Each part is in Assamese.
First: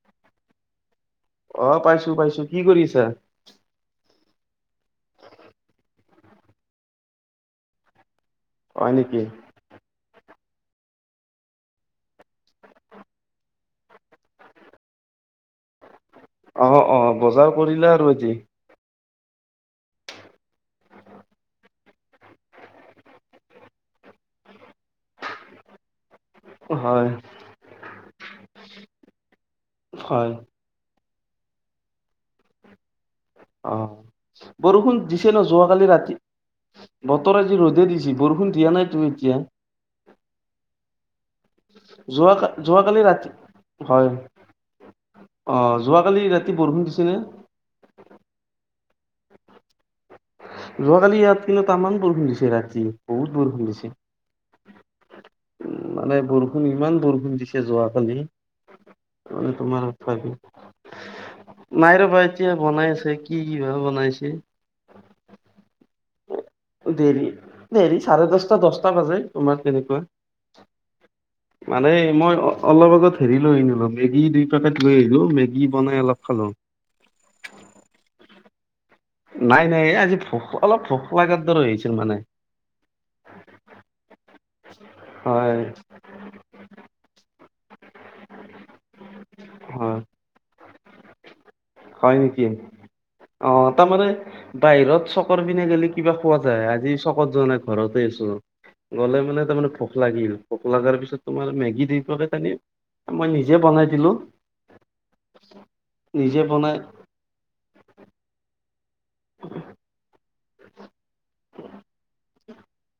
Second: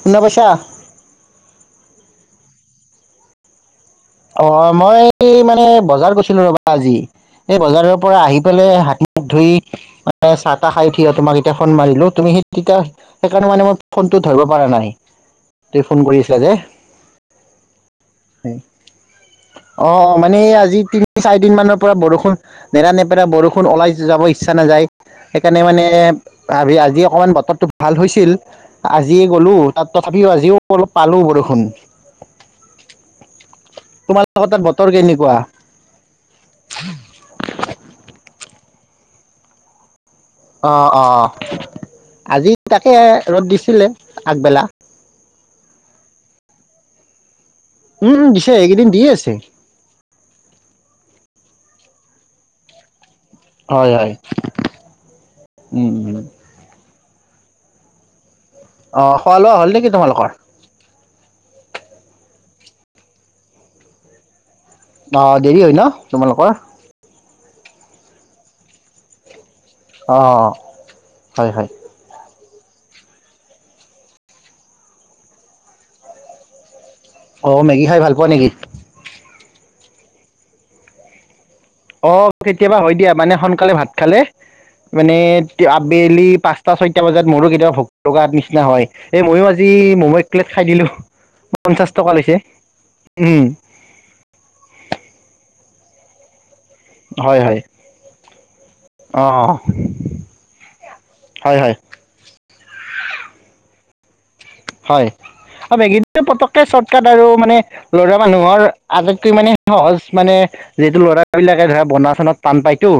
শুনা পাইছা। অ', পাইছোঁ, পাইছোঁ কি কৰি আছা। অ', মই মানে বজাৰ গৈছিলো ৰ'বা আজি এই বজাৰৰ পৰা আহি লে হয় হাত নেকি মখ ধুই মানে চাহ তাহ খাই থৈ তোমাক এতিয়া ফোন মাৰিলোঁ তুমি সেই তেতিয়া সেইকাৰণে মানে মই ফোনটো ধৰিব পৰা নাই ত ফোন কৰিছ অ', অ', বজাৰ কৰিলো আৰু এটি অ', মানে আজি তিনি চাৰিদিন মানৰ পৰা বৰষুণ নেৰা নেপেৰা বৰষুণ ওলাই যাব ইচ্ছা নাযায় সেইকাৰণে মানে আজি, আজি হয় অকমান বতৰটো ভাল হৈছিল আজি গ'লো তাত হয় তথাপিও আজিও অলপ পালো বৰষুণ। তোমালোকৰ অ', তাত বতৰ বৰষুণ দিছে কেনেকুৱা? ন যোৱাকালি ৰাতি বতৰ আজি ৰ'দে দিছ বৰষুণ দিয়া নাইতো এতিয়া। অ', অ', যোৱা আজি তাকে যোৱাকালি ৰাতি ৰ'দ দিছিলে হয় আগবেলা। অ', যোৱাকালি ৰাতি বৰষুণ দিছেনে? উম, উম দিছে এইকেইদিন দিয়ে আছে। যোৱাকালি ইয়াত কিন্তু তামান বৰষুণ দিছে ৰাতি। বহুত বৰষুণ দিছে হয় হয় উম উ উম মানে বৰষুণ ইমান বৰষুণ দিছে যোৱাকালি অ', খোৱা মানে লোৱা হ'ল তোমাৰ নেকি ভাবি তোমালোকৰ? নাই ৰ'বা এতিয়া বনাই আছে কি, কি বা বনাইছে। অ', দেৰি হয় ন তোমালোকৰ। দেৰি দেৰি চাৰে দহটা দহটা বাজে তোমাৰ সেনেক। অ', অ', হয়, হয়। মানে মই অ', অলপ আগত হেৰি লৈ আনিলোঁ মেগী দুই পেকেট লৈ আহিলোঁ মেগী বনাই অলপ খালোঁ। অ', মেগী খাই ভাল পোৱা নেকি? নাই, নাই আজি ভোক অলপ ভোক লাগাৰ দৰে হৈছে। অ', কেতিয়াবা হয় দিয়া মানে সোনকালে ভাত খালে মানে হয় আবেলি পাঁচ ছটা ছয়টা বজাত মোৰো কেতিয়াবা ভোক লগাৰ নিচিনা হয়। এই মইয়ো আজি হয়। মম' এক প্লেট খাই দিলোঁ পঞ্চাশ টকা হয় লৈছে নেকি উম। অ তাৰমানে বাহিৰত চকৰ পিনে গিলে কিবা খোৱা যায় আজি চকত হয় যোৱা হয় নাই ঘৰতে আছোঁ। গ'লে অ মানে তাৰমানে ভোক লাগিল ভোক লগাৰ পিছত তোমাৰ হয় হয় মেগী দি পেকেট আনি এ' মই নিজে বনাই দিলোঁ। হয় আ', মেগী পতককে বনাই শৰ্টকাট, আৰু মানে ল'ৰা মানুহৰ আটাইতকৈ মানে সহজ মানে যিহেতু ল'ৰাবিলাকে ধৰা বনা-চনাত টান পায়তো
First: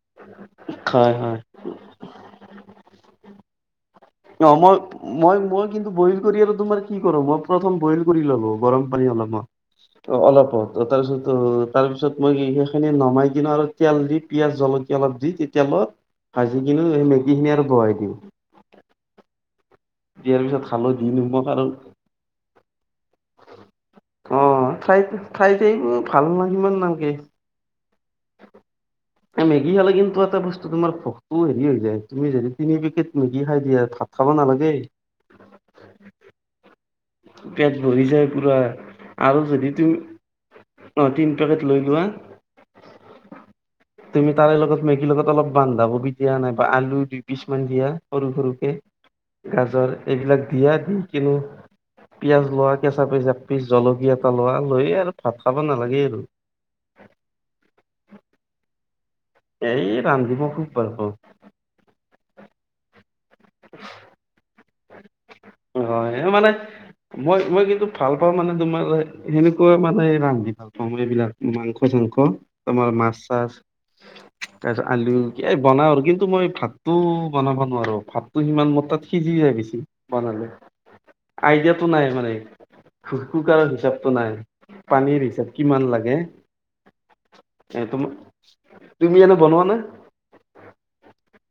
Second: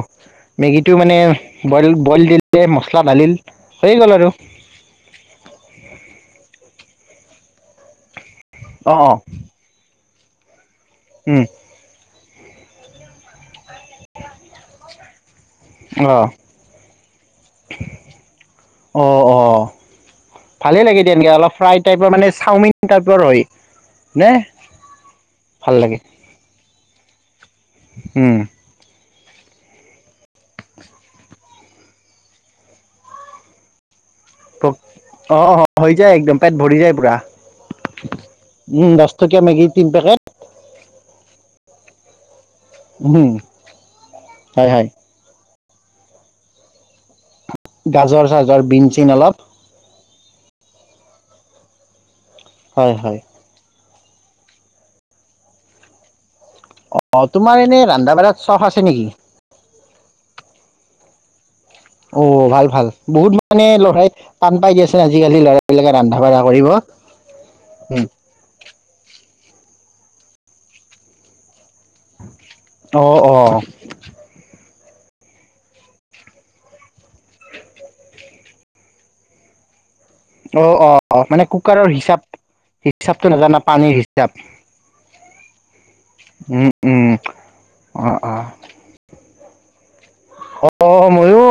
মেগীটো হয় মানে হয় বইল, বইল দিলে মচলা ঢালিল, হৈ গ'ল আৰু। অঁ মই মই মই কিন্তু বইল কৰি আৰু তোমাৰ কি কৰোঁ। মই প্ৰথম বইল কৰি ল'লোঁ। গৰম অঁ পানী অঁ অলপ অহ। অলপ অঁ তাৰপিছত উম অঁ- তাৰপিছত মই কি কৰিছোঁ কি? নমাই কিনা আৰু তেল দি পিয়াজ জলকীয়া অলপ দি তি- তেলত অঁ ভাজিকিনি এই মেগীখিনি আৰু বহাই দিওঁ। অহ অহ। দিয়াৰ পিছত ভালে লাগে হালধি দিয়া, এনকে নিমখ অলপ আৰু ফ্ৰাই টাইপৰ মানে, চাওমিন টাইপৰ হয়। নে অহ, ফ্ৰাই, ফ্ৰাই টাই, ভাল না, সিমান নালাগে। উমঁ। এই মেগী খালে কিন্তু এটা বস্তু, তোমাৰ ভোকটো হেৰি হৈ যায়। তুমি যদি তিনি পেকেট মেগী খাই দিয়া, থা- পক, অহ হৈ যায় একদম। পেট ভৰি যায়। পুৰা পেট ভৰি যায় পুৰা। উম দহ টকীয়া আৰু মেগী যদি তিনি তুমি- পেকেট অঁ, তিন পেকেট লৈ লোৱা, উম তুমি তাৰে হয় লগত, হয় মেগী লগত অলপ- বন্ধাকবি দিয়া নাইব আলু দুই পিছমান দিয়া গাজৰ চাজৰ সৰু-সৰুকে, বিন চিন অলপ গাজৰ। এইবিলাক দিয়া দি কেনে- পিয়াজ লোৱা, হয় কেঁচা হয় পিছ একপিছ জলকীয়া এটা লোৱা, লৈয়ে আৰু ভাত খাব নালাগে আৰু। অহ, তোমাৰ এনে ৰন্ধা-বঢ়াত চখ আছে নেকি? এই ৰান্ধিব খুব ভাল পাওঁ। অহ, ভাল ভাল বহুত মানে লৰাই টান পাই গেছ- তে আজিকালি ল'ৰাবিলাকে হয় ৰন্ধা-বঢ়া কৰিব। উমঁ! ত মানে তোমাৰ সে, সেনেকুৱা মানে ৰান্ধি ভাল পাওঁ মই এইবিলাক। মাংস-চাংখ তোমাৰ অ অ মাছ-চাছ। তাৰপিছত আলু, এই বনাওঁ আৰু কিন্তু মই ভাতটো বনাব নোৱাৰোঁ। ভাতটো সিমান মোৰতাত সিজি যাই বে- ছি। বনালে। অ অ অ মানে আইডিয়াটো কুকাৰৰ নাই হিচাপ মানে। হু, হিচাপটো নাজানা কুকাৰৰ পানীৰ হিচাপটো নাই। হিচাপ পানীৰ হিচাপ কিমান লাগে। উম উম এইটো অ মা- অ তুমি আৰু বনোৱা নে? হ', মইয়ো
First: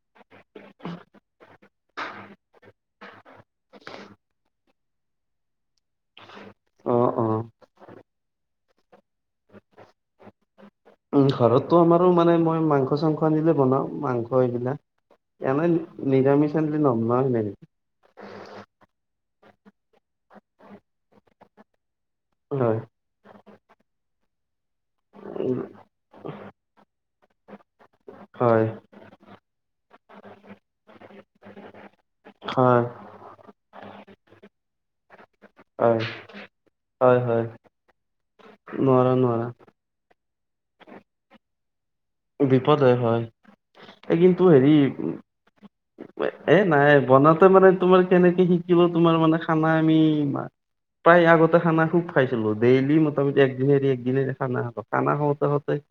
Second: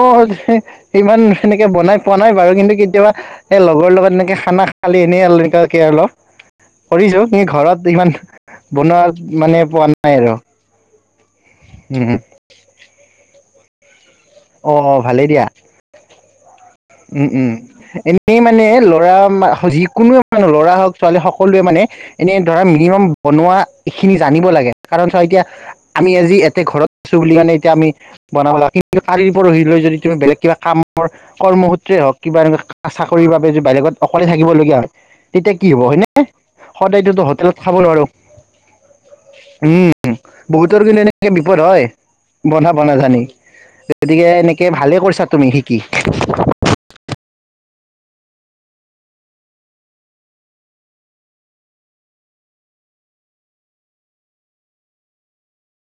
হি, সিমান সেনেকে বনাই পোৱা নাই বাৰু। কিন্তু কেতিয়াবা- এ' লগৰ লগত এনেকে খানা খালি এনে আৰু অলপ। অ কৰিছোঁ। অ কিন্তু ঘৰত ইমান বনোৱা মানে, পোৱা নাই আৰু। উমঁ ঘৰতো আমাৰো উম মানে মই মাংস-চাংস আনিলে বনাওঁ মাং- অঁ অঁ ভালে দিয়া। হম, নিৰামিষ চন- উমঁ উমঁ এন- নে মানে, ল'ৰা ম' ' হ' যিকোনোৱে মানু ল'ৰা হওক, ছোৱালী হওক সকলোৱে মানে এনে ধৰা হয়। মিনিমাম- বনোৱা খিনি জানিব লাগে। কাৰণ চোৱা এতিয়া- উম, আমি আজি এতে ঘৰত আছোঁ বুলি কাৰণে এতিয়া আমি, বনাব হয়, লাগী- কিন্তু কালি পৰহিলৈ যদি তুমি বেলেগ কিবা কামৰ কৰ্মসূত্ৰে হওক, কিবা এনেকুৱা কা হয়, কাছা- শৰীৰ বাবে যদি বেলেগত অকলে থাকিব লগীয়া হয়। তেতিয়া কি হ'ব, হয়, হয়নে? হয়, সদায়টো হয়, হোটেলত খাব নোৱাৰোঁ। নোৱাৰা, নোৱাৰা। উমঁ, বহুতৰ কিন্তু এনে বিপদ হয়। বনাব বিপদ হয়, নাজানি হয়। এই গতিকে এনেকে ভালে কৰিছা তুমি শিকি। মে, এ নাই। বনাওতে মানে তোমাৰ কেনেকে শিকিলোঁ, তোমাৰ মানে খানা আমি মা- প্ৰায় আগতে খানা খুব খাইছিলোঁ। ডেইলি মোটামটি একদিন এৰি একদে খানা খ। খানা খাওঁতে খাওঁতে-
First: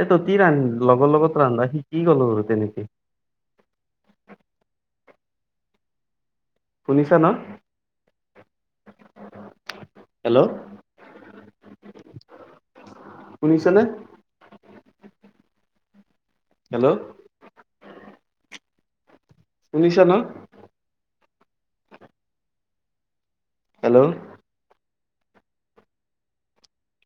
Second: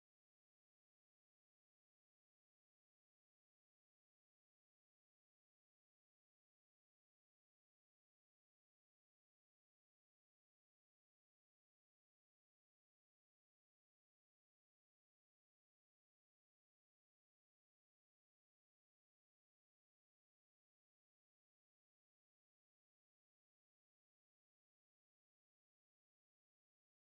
এই ত' তি ৰান, লগৰ লগত ৰান্ধা শিকি গলোঁ আৰু তেনেকে। শুনিছা ন? হেল্ল'? শুনিছা নে? হেল্ল'? শুনিছা ন? হেল্ল'?